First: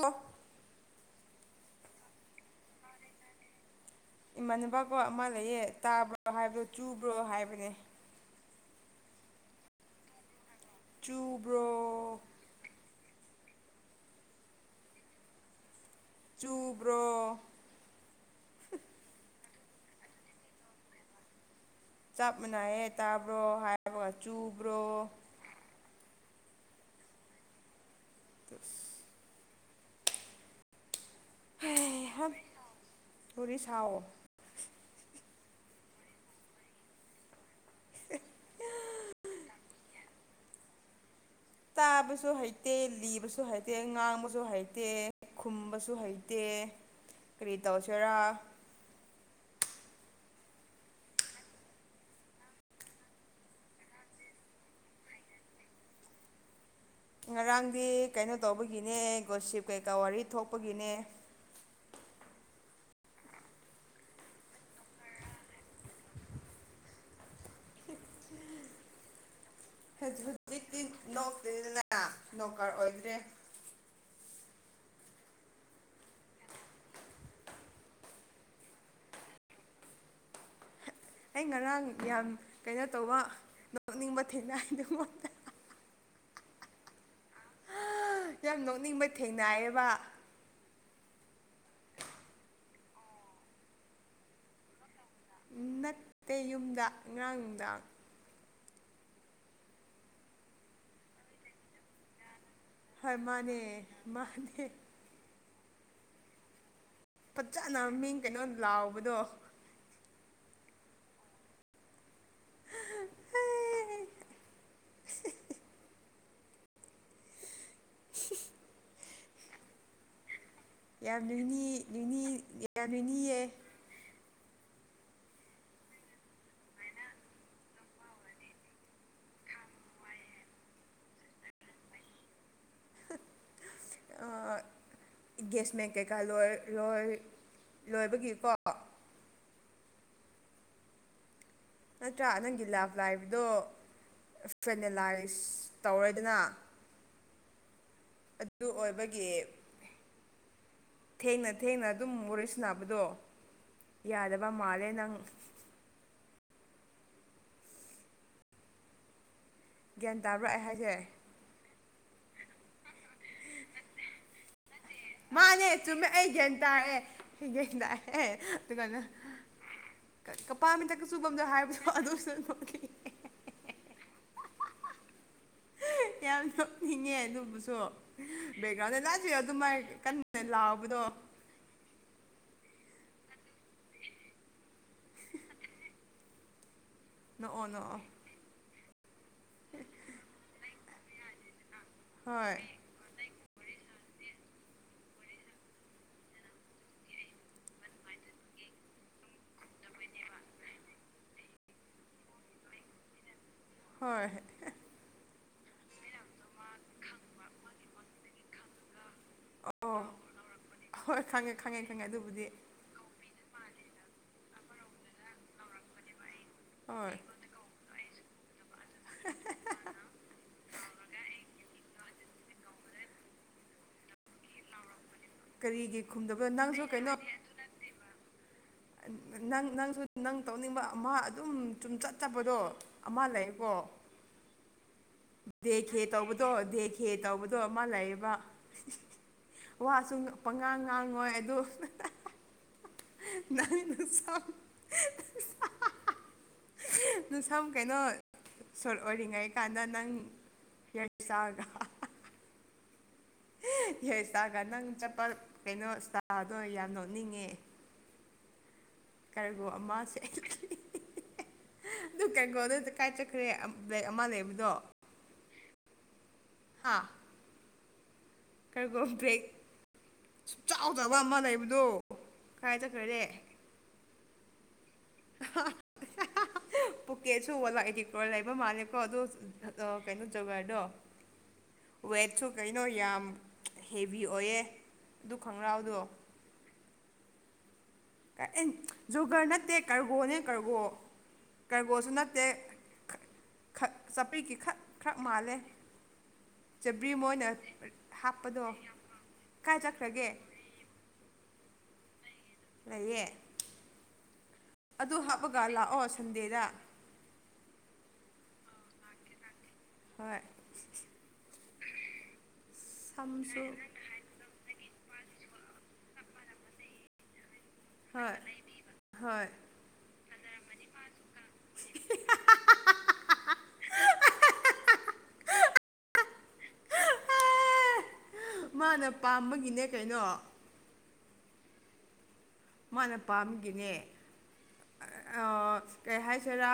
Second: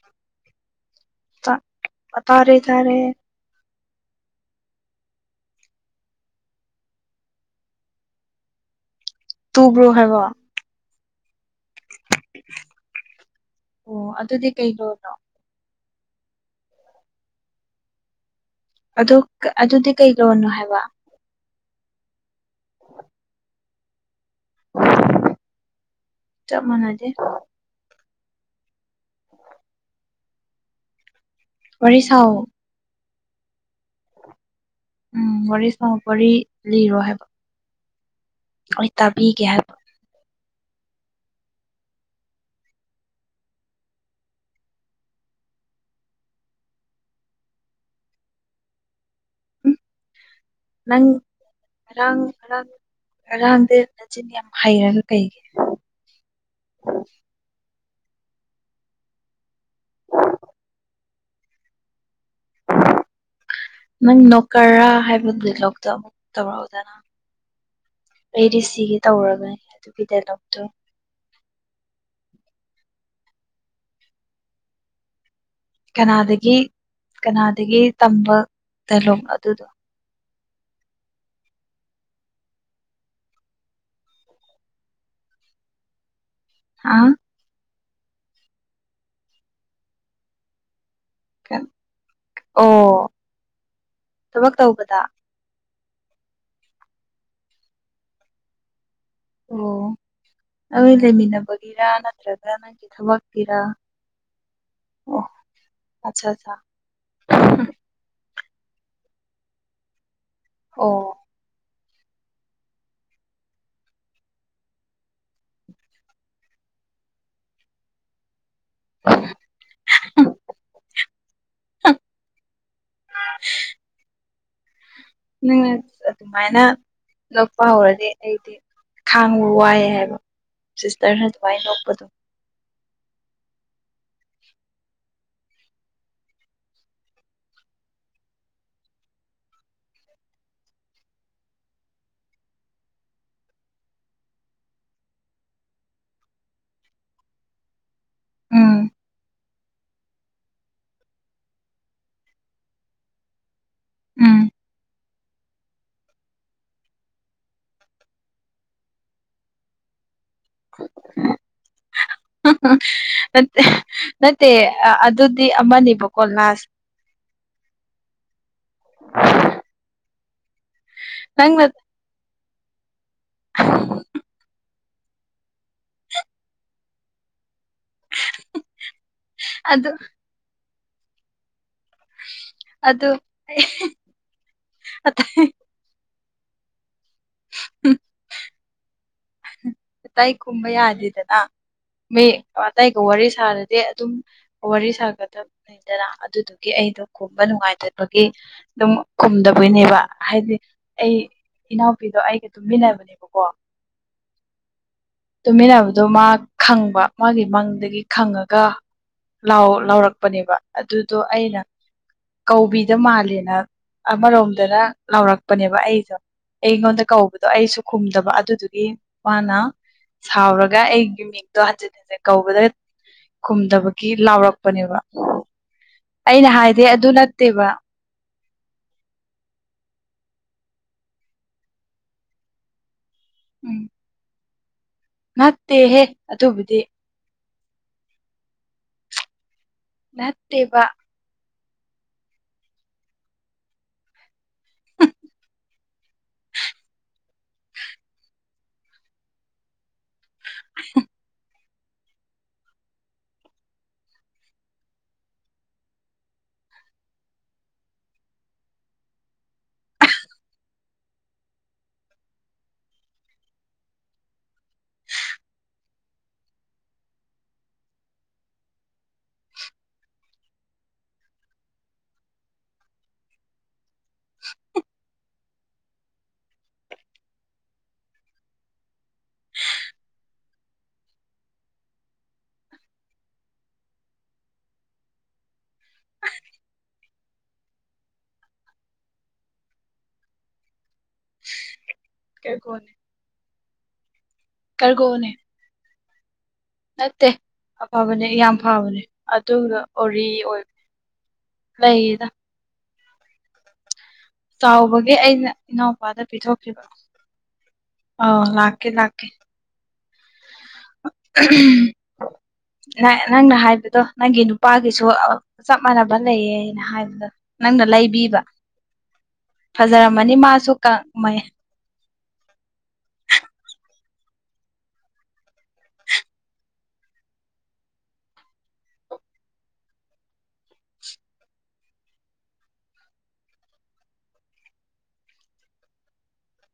ꯑꯣ ꯇꯥ ꯑ ꯇꯥꯔꯦ ꯇꯥꯔꯦ ꯏꯃꯥꯟꯅꯕꯀꯣ ꯑꯃ ꯂꯩꯌꯦ ꯇꯥꯕ꯭ꯔꯣ ꯍꯥꯏꯕꯗꯣ ꯆꯨꯕ꯭ꯔꯣ ꯍꯥꯏꯕꯅꯦ ꯇꯨꯡꯕ꯭ꯔꯣ ꯍꯥꯏꯕꯥ ꯆꯨꯕ꯭ꯔꯣ ꯑꯣ ꯑꯗꯨꯗꯤ ꯀꯩ ꯂꫭꯟ ꯅꯣ ꯆꯨꯕ꯭ꯔꯣ ꯑꯗꯨꯛ ꯑꯗꯨꯗꯤ ꯀꯩ ꯂꯣꯟꯅꯣ ꯍꯥꯏꯕ ꯆꯞ ꯃꯥꯟꯅꯏꯍꯦ ꯇꯥꯕ꯭ꯔꯣ ꯍꯥꯏꯕꯒ ꯆꯨꯕ꯭ꯔꯣ ꯆꯞ ꯃꯅꯥꯗꯦ ꯇ [unintelligible] ꯋꯥꯔꯤ ꯁꯥꯑꯣ ꯇꯨꯔꯤ ꯁꯥꯑꯣ ꯎꯝ ꯋꯥꯔꯤ ꯁꯥꯎ ꯋꯥꯔꯤ ꯂꯤꯔꯣ ꯍꯥꯏꯕ [unintelligible] ꯑꫭꯏ ꯇꯕꯤꯒ ꯍꯥꯏꯕ ꯇꯥꯕꯁꯨ ꯍꯩꯇꯦ ꯂꯤꯕꯁꯨ ꯍꯩꯇꯦ ꯉꯥꯡꯕꯁꯨ ꯍꯩꯇꯦ ꯈꯨꯝꯕꯁꯨ ꯍꯩꯇꯦ ꯀꯔꯤ ꯇꯧꯁꯤꯔꯥ ꯎꯝ ꯅꯪ ꯉꯔꯥꯡ ꯑꯔꯥꯡ ꯉꯔꯥꯡꯗ ꯅꯆꯟ ꯌꯥꯝ ꯍꯩꯔꯒ ꯀꯩꯒꯤ [inaudible] ꯉꯔꯥꯡꯗꯤ ꯀꯩꯅꯣ ꯇꯧꯕꯒꯤꯅꯦ ꯒꯣꯁꯤꯞ ꯀꯩꯀꯥ ꯋꯥꯔꯤ ꯊꯣꯛꯄꯒꯤꯅꯦ [inaudible] ꯅꯪ ꯅꯣꯀ꯭ꯔꯥꯏꫪ ꯍꯥꯏꯕ ꯂꯣꯛꯇꯣ ꯑꯃꯨꯛ ꯇꯧꯔꯛ ꯑꯣꯗꯅ ꯑꯩ ꯗꯤꯁꯤꯒꯤ ꯇꯧꯒꯅꯤ ꯑꯗꯨꯒꯤ ꯍꯧꯖꯤꯛ ꯗꯥꯏꯂꯣꯛꯇꯣ ꯍꯧꯖꯤꯛꯇꯤ ꯗꯔꯀꯥꯔ ꯑꯣꯏꯗ꯭ꯔꯦ ꯀꯅꯥꯗꯒꯤ ꯀꯅꯥꯗꯒꯤ ꯇꯝꯕ ꯗꯥꯏꯂꯣꯛꯅꫭ ꯑꯗꯨꯗꯣ ꯑꯩ ꯉꯔꯥꯡ ꯌꯥꯝ ꯀꯩꯅꯣ ꯇꯧꯕ ꯅꯣꯛꯅꯤꯡꯕ ꯊꯦꯡꯅꯗꯨꯃꯛꯇ ꯑꯥꯡ ꯌꯥꯝ ꯅꯣꯛꯅꯤꯡꯕ ꯊꯦꯡꯅꯌꯦꯕ ꯑꯣ ꯊꯕꯛ ꯇꯧꯕꯗ ꯅꯠꯇꯦ ꯌꯨꯝꯗ ꯉꯔꯥꯡ ꯅꯨꯡꯗꯥꯡ ꯑꯣ ꯑꯎ ꯂꯩ ꯃꯤꯅꯥꯕꯒꯤꯔꯥ ꯅꯠꯇ꯭ꯔ ꯍꯣꯏ ꯃꯥꯅꯦ ꯃꯥꯅꯦ ꯑꯁꯥ ꯑꯁꯥ ꯐꯖꯅ ꯃꯤꯡ ꯀꯩꯅꯣ ꯂꯥꯎꯕꯗꯣ ꯑꯣ [unintelligible] [unintelligible] ꯌꯥꯝ ꯅꯤꯅꯤꯅꯤ ꯌꯥꯝ ꯅꯤꯅꯤꯌꯦ ꯅꯪ ꯑꯗꯨꯃꯥꯏꯅ ꯅꯣꯛꯄ ꯍꯧꯔꯗꯤ ꯑꯩꯗꯤ ꯈꯥꯡꯕ ꯋꯥꯏꯑꯦ ꯍꯥꯏꯕ ꯁꯤꯁꯇꯔꯅ ꯑꯗꯨꯃꯥꯏ ꯅꯣꯛꯄꯗꯣ ꯊꯨꯡ ꯑꯥꯡꯏ ꯒꯦꯁꯃꯦꯟ ꯀꯩꯀꯥ ꯂꯣꯏꯣꯏ ꯂꯣꯏꯕꯒꯤꯀꯣ ꯅꯠꯇ꯭ꯔꯥ ꯅꯪꯒꯤ ꯂꯥꯞ ꯂꯥꯏꯕꯗꯣ ꯐꯦꯅꯦꯂꯥꯏꯁ ꯇꯧꯔꯣꯏꯗꯅ ꯑꯗꯨ ꯎꯝ ꯑꯣꯏꯕꯒꯤ ꯊꯦꯡꯅ ꯊꯦꯡꯅ ꯑꯗꯨꯝ ꯋꫪꯤ ꯁꯅꯕꯗꯣ ꯎꯝ ꯌꯥꯗꯕ ꯃꯥꯜꯂꯦ ꯅꯪ ꯒ꯭ꯌꯥꯟ ꯇꯥꯕꯔꯛꯑꯦ ꯍꯥꯏꯁꯦ ꯃꯦ ꯃꯦ ꯃꯥꯅꯦ ꯆꯨꯝꯃꯦ ꯑꯩ ꯒꯦꯟ ꯇꯥꯏꯔꯦ ꯒꯦꯟ ꯇꯥꯏꯔꯦ ꯑꯗꯨ ꯀꯩꯅꯣ ꯀꯄꯥ ꯃꯤꯇ ꯀ ꯁꯨꯝꯗ ꯍꯥꯏꯕ ꯑꯗꯨ ꯍ [unintelligible] ꯌꯥꯝ ꯁꯄꯉ ꯑꯗꯨ ꯑꯗꯨ ꯕꯥꯒꯅ [unintelligible] ꯇꯕꯗꯣ ꯑꯗ ꯑꯩ ꯅ‌ꯣꯛꯑꯣ ꯅ‌ꯣꯛꯑꯣ ꯇꯥꯏ ꯈꯨꯝꯕ ꯌꯥꯗꯦꯗꯅ ꯃꯤ ꯍꯣꯏ ꯑꯇꯥꯏꯒ ꯋꯥꯔꯤ ꯁꯥꯔꯗꯤ ꯑꯗꯨꯝ ꯋꯥꯔꯤ ꯁꯥꯒꯗꯕꯅꯤꯗꯅ ꯑꯗꯨꯗꯨꯒꯤ ꯑꯩꯗꯣ ꯈꯨꯝꯕ ꯅꯨꯡꯉꯥꯏꯇꯕꯒꯤ ꯑꯗꯨꯝ ꯈꯨꯝꯗꯕ ꯇꯣꯏꯅꯦꯕ ꯍꯥꯏꯗꯤ ꯑꯩ ꯏꯅꯥꯎꯄꯤꯗꯣ ꯑꯩꯒ ꯇꯨꯝꯃꯤꯟꯅꯕꯅꯦꯕꯀꯣ ꯍꯣꯏ ꯇꯨꯃꯤꯟꯅꯕꯗꯣ ꯃꯥ ꯈꯪꯕ ꯃꯥꯒꯤ ꯃꯪꯗꯒꯤ ꯈꯪꯉꯒ ꯑꯣ ꯂꯥꯎꯔꯛꯄꯅꯦꯕ ꯑꯗꯨꯗꯣ ꯍꯣꯏ ꯈꯪꯉꯦ ꯑꯩꯅ ꯈꯪꯉꯦ ꯈꯪꯉꯦ ꯑꯗꯨꯕꯨꯗꯤ ꯀꯧꯕꯤꯗ ꯃꯥꯜꯂꯦꯅ ꯑꯃꯔꯣꯝꯗꯅ ꯂꯥꯎꯔꯛꯄꯅꯦꯕ ꯑꯩꯁꯨ ꯑꯩꯉꯣꯟꯗ ꯍꯣꯏ ꯀꯧꯕꯗꯣ ꯑꯩꯁꯨ ꯈꯨꯝꯗꯕ ꯑꯗꯨꯗꯨꯒꯤ ꯃꯥꯅ ꯁꯥꯎꯔꯒ ꯑꯩꯒꯤ ꯃꯤ ꯑꯗꯣ ꯍꯟꯖꯤꯟ ꯍꯟꯖꯤꯜ ꯀꯧꯕꯗ ꯈꯨꯝꯗꯕꯒꯤ ꯂꯥꯎꯔꯛꯄꯅꯦꯕ ꯀꯔꯤꯒꯤ ꯑꯩꯅ ꯈꯨꯝꯗꯕꯗꯣ ꯅꯪꯁꯨ ꯍꯥꯏꯗꯤ ꯑꯗꯨ ꯀꯩꯅꯣ ꯅꯠꯇꯦꯕ ꯅꯪ ꯅꯪꯁꯨ ꯅꯪ ꯇꯧꯅꯤꯡꯕ ꯑꯃ ꯑꯗꯨꯝ ꯆꯨꯝ ꯆꯠꯇꯕꯗꯣ ꯑꯃ ꯂꯩꯌꯦꯀꯣ ꯎꯝ ꯗꯦ ꯈꯦ ꯅꯠꯇꯦꯍꯦ ꯇꯧꯕꯗꯣ ꯑꯗꯨꯕꯨꯗꯤ ꯗꯦ ꯈꯦ ꯇꯧꯕꯗꯣ ꯑꯗꯨ ꯑꯃ ꯂꯩꯌꯦꯕ ꯋꯥꯁꯨ ꯄꯉꯥꯡ ꯅꯠꯇꯦꯕ ꯉꯥꯡꯉꯣꯏ ꯑꯗꯨ ꯅꯤꯅ [unintelligible] ꯅ ꯁꯝ ꯀꯩꯅꯣ ꯁꯣꯔ ꯑꯣꯏꯔꯤꯉꯩ ꯀꯥꯟꯗ ꯅꯪ ꯌꯦꯠ [unintelligible] ꯍꯏꯒ ꯅꯪ ꯆꯠꯄ ꯀꯩꯅꯣ ꯆꯇꯥꯗꯣ ꯌꯥꯝ ꯅꯣꯛꯅꯤꯡꯉꯦ ꯀꯔꯒꯣ ꯑꯃꯥꯁꯦ ꯑꯗꯨ ꯀꯩꯀꯣ ꯑꯗꯨ ꯀꯥꯏ ꯆꯠꯈ꯭ꯔꯦ ꯑꯃ ꯂꯩꯕꯗꯣ ꯍꯥꯥ ꯀꯔꯒꯣ ꯕꯦꯛ ꯁꯨꯡ ꯆꯥꯎꯗꯕ ꯑꯃ ꯂꯩꯕꯗꯣ ꯀꯥꯏ ꯆꯠꯈ꯭ꯔꯒꯦ [unintelligible] ꯑ ꯄꯨꯀꯦꯁꯨ ꯋꯥꯂꯥꯛꯏꯗꯤ ꯀꯣꯔ ꯂꯩꯕ ꯃꯥꯜꯂꯦꯀꯣ ꯑꯗꯨ ꯀꯩꯅꯣ ꯖꯒꯥꯔꯗꯣ ꯋꯦꯠꯁꯨ ꯀꯩꯅꯣ ꯌꯥꯝ ꯍꯦꯚꯤ ꯑꯣꯏꯌꯦ ꯑꯗꯨ ꯈꯪꯒ꯭ꯔꯥꯎꯗꯣ ꯎ ꯖꯣꯒꯔ ꯅꯠꯇꯦ ꯀꯔꯒꯣꯅꯦ ꯀꯔꯒꯣ ꯀꯔꯒꯣꯁꯨ ꯅꯠꯇꯦ ꯀꯔꯒꯣꯅꯦ ꯆꯄꯤꯛꯀꯤ ꯈꯛ ꯈꯔ ꯀꯔꯒꯣꯅꯦ ꯃꯥꯜꯂꯦ ꯆꯕ꯭ꯔꯤ ꯅꯠꯇꯦ ꯃꯣꯏꯅ ꯑꯐꯕꯅꯦ ꯌꯥꯝ ꯍꯥꯞꯄꯗꯣ ꯐꯕꯅꯦ ꯑꯗꯨ ꯀꯥꯏ ꯑꯣꯔꯤ ꯆꯠꯈ꯭ꯔꯒꯦ ꯑꯣꯏꯕ [unintelligible] ꯂꯩꯗ ꯂꯩꯌꯦ ꯆꯥꯎꯕꯒꯤ ꯑꯗꯨ ꯑꯩꯅ ꯍꯥꯞꯄꯒ ꯂꯥꯛꯑꯣ ꯏꯅꯥꯎꯄꯥꯗ ꯁꯟꯗꯦꯗ ꯄꯤꯊꯣꯛꯈꯤꯕ ꯑ ꯂꯥꯛꯀꯦ ꯂꯥꯛꯀꯦ ꯍꯣꯏ ꯅꯪꯅ ꯁꯝꯁꯨ ꯍꯥꯏꯕꯗꯣ ꯅꯪꯒꯤ ꯅꯨꯄꯥ ꯁꯨ ꯆꯞ ꯃꯥꯟꯅꯕ ꯂꯩꯌꯦꯅ ꯍꯥꯏꯕꯗꯣ ꯅꯪꯅ ꯍꯣꯏ ꯂꯩꯕꯤꯕ ꯍꯣꯏ ꯐꯖꯔꯝꯃꯅꯤ ꯃꯥꯁꯨ ꯀ ꯃꯦ [unintelligible] ꯃꯥꯅ ꯄꯥꯝꯕꯒꯤꯅꯦ ꯀꯩꯅꯣ ꯃꯥꯅ ꯄꯥꯝꯒꯤꯅꯦ ꯑꯣ ꯀꯩ ꯍꯥꯏꯁꯤꯔꯥ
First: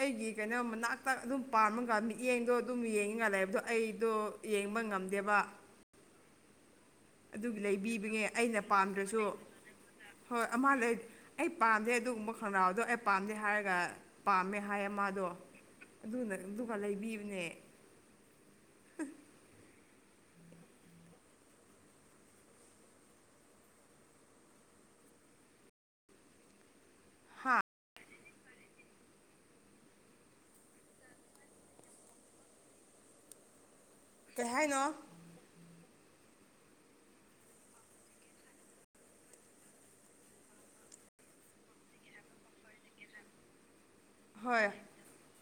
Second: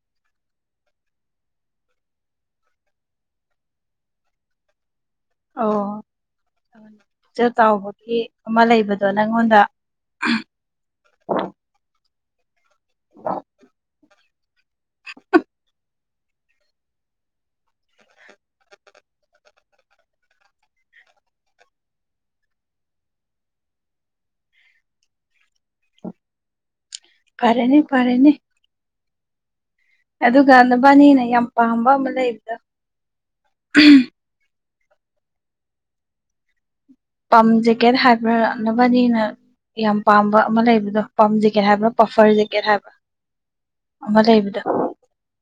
ꯑꯩꯒꯤ ꯀꯩꯅꯣ ꯃꯅꯥꯛꯇ ꯑꯗꯨꯝ ꯄꯥꯝꯃꯒ ꯃꯤ ꯌꯦꯡꯗꯣ ꯑꯗꯨꯝ ꯌꯦꯡꯉꯤ ꯉ ꯂꯩꯑꯕꯗꯣ ꯑꯩꯗꯣ ꯌꯦꯡꯕ ꯉꯝꯗꯦꯕ ꯏꯆ ꯑꯗꯨꯒꯤ ꯆꯥꯎꯕꯒꯤ ꯂꯩꯕꯤꯕꯅꯦ ꯑꯩꯅ ꯑꯃ ꯂꯩꯕꯗꯣ ꯄꯥꯝꯗ꯭ꯔꯁꯨ ꯅꯪꯉꯣꯟꯗ ꯍꯣꯏ ꯑꯃꯥ ꯂꯩ ꯑꯩ ꯄꯥꯗꯦ ꯑꯗꯨꯒꯨꯝꯕ ꯈꯣꯡꯒ꯭ꯔꯥꯎꯗꯣ ꯑꯩ ꯄꯥꯝꯗꯦ ꯍꯥꯏꯔꯒ ꯄꯥꯝꯃꯦ ꯍꯥꯏꯌꯦ ꯃꯥꯗꯣ ꯑꯗꯨꯅ ꯑꯗꯨꯃ ꯂꯩꯕꯤꯕꯅꯦ ꯍꯥ ꯄꯔꯦꯅꯤ ꯄꯔꯦꯅꯤ ꯑꯗꯨꯒ ꯅꯨꯕꯥꯅꯤꯅ ꯌꯥꯝ ꯄꯥꯝꯕ ꯑꯃ ꯂꯩꯕꯗꯣ ꯑꯝ ꯀꯩ ꯍꯥꯏꯅꯣ ꯄꯥꯝ ꯖꯦꯀꯦꯠ ꯍꯥꯏꯕ꯭ꯔ ꯅꯕꯥꯅꯤꯅ ꯌꯥꯝ ꯄꯥꯝꯕ ꯑꯃ ꯂꯩꯕꯗꯣ ꯄꯥꯝ ꯖꯦꯀꯦꯠ ꯍꯥꯏꯕ꯭ꯔꯥ ꯄꯐꯔ ꯖꯦꯀꯦꯠ ꯍꯥꯏꯕ꯭ꯔ ꯑꯃ ꯂꯩꯕꯗꯣ ꯍꯣꯏ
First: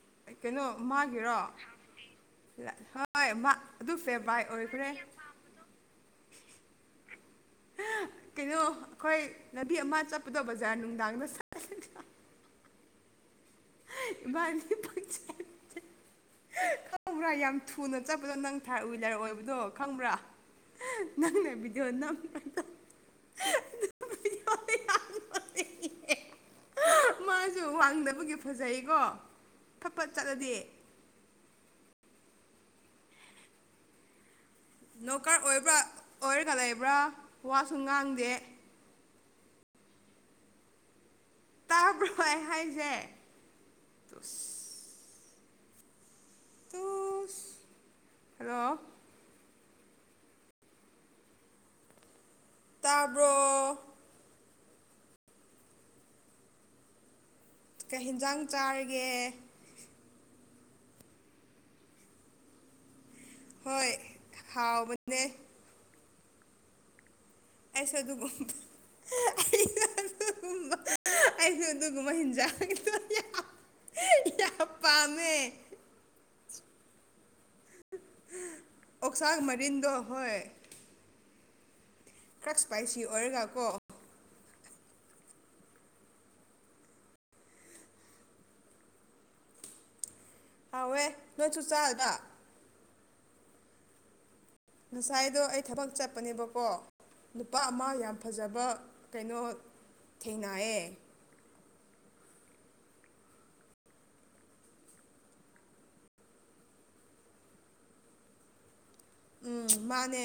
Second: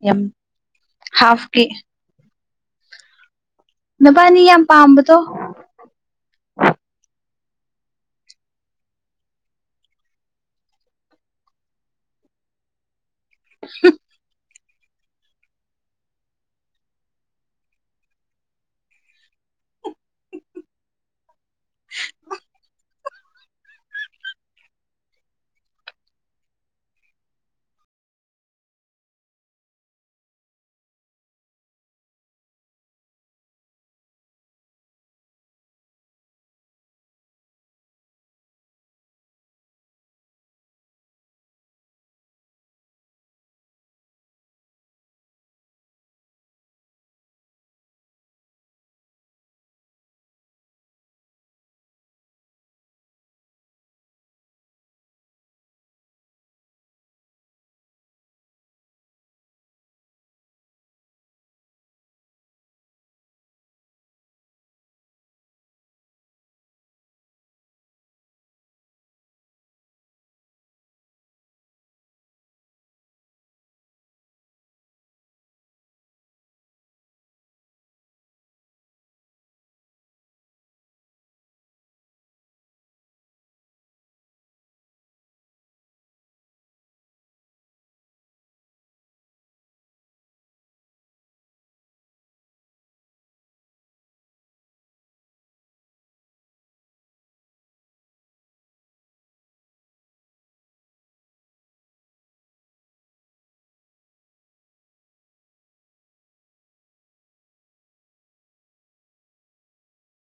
ꯌꯥꯝ ꯀꯩꯅꯣ ꯃꯥꯒꯤꯔꯣ ꯍꯥꯐꯀꯤ ꯍꯣꯏ ꯃꯥ ꯑꯗꯨ ꯅꯕꯥꯅꯤ ꯐꯦꯚꯥꯏꯠ ꯌꯥꯝ ꯑꯣꯏꯈ꯭ꯔꯦ ꯄꯥꯝꯕꯗꯣ ꯀꯩꯅꯣ ꯑꯩꯈꯣꯏ ꯂꯝꯕꯤ ꯑꯃ ꯆꯠꯄꯗꯣ ꯕꯖꯥꯔ ꯅꯨꯡꯗꯥꯡꯗ ꯆꯠ ꯑꯟꯏꯟꯇꯦꯜꯂꯤꯖꯦꯕꯜ ꯑꯟꯏꯟꯇꯦꯜꯂꯤꯖꯦꯕꯜ ꯈꯪꯕ꯭ꯔꯥ ꯌꯥꯝ ꯊꯨꯅ ꯆꯠꯄꯗꯣ ꯅꯪ ꯊꯥꯔꯠ ꯍꯋꯤꯂꯔ ꯑꯣꯏꯕꯗꯣ ꯈꯪꯕ꯭ꯔꯥ ꯅꯪꯅ ꯕꯤꯗꯤꯌꯣ ꯞ ꯃꯥꯁꯨ ꯋꯥꯡꯗꯕꯒꯤ ꯐꯖꯩꯀꯣ ꯐ ꯐꯠ ꯆꯠꯂꯗꯤ ꯅꯣꯀꯔ ꯑꯣꯏꯕ꯭ꯔꯥ ꯑꯣꯏꯔꯒ ꯂꯩꯕ꯭ꯔꯥ ꯋꯥꯁꯨ ꯉꯥꯡꯗꯦ ꯇꯥꯕ꯭ꯔꯣ ꯑꯩ ꯍꯥꯏꯁꯦ ꯁ ꯇꯨꯁ ꯍꯜꯂꯣ ꯇꯥꯕ꯭ꯔꯣ ꯀꯩ ꯍꯤꯟꯖꯥꯡ ꯆꯥꯔꯒꯦ ꯍꯣꯏ ꯍꯥꯎꯕꯅꯦ ꯑꯦꯁꯦ ꯗꯨꯕꯨ ꯑꯟꯏꯟꯇꯦꯜꯂꯤꯖꯦꯕꯜ ꯄꯥꯝꯃꯦ ꯑꯣꯛꯁꯥꯛ ꯃꯔꯤꯟꯗꯣ ꯍꯣꯏ ꯈꯔ ꯏꯁꯄꯥꯏꯁꯤ ꯑꯣꯏꯔꯒ ꯀꯣ ꯍꯥꯎꯋꯦ ꯅꯣꯏ ꯆꯨ ꯆꯥꯒ ꯉꯁꯥꯏꯗꯣ ꯑꯩ ꯊꯕꯛ ꯆꯠꯄꯅꯦꯕꯀꯣ ꯅꯨꯄꯥ ꯑꯃ ꯌꯥꯝ ꯐꯖꯕ ꯀꯩꯅꯣ ꯊꯦꯡꯅꯥꯑꯦ ꯎꯝ ꯃꯥꯅꯦ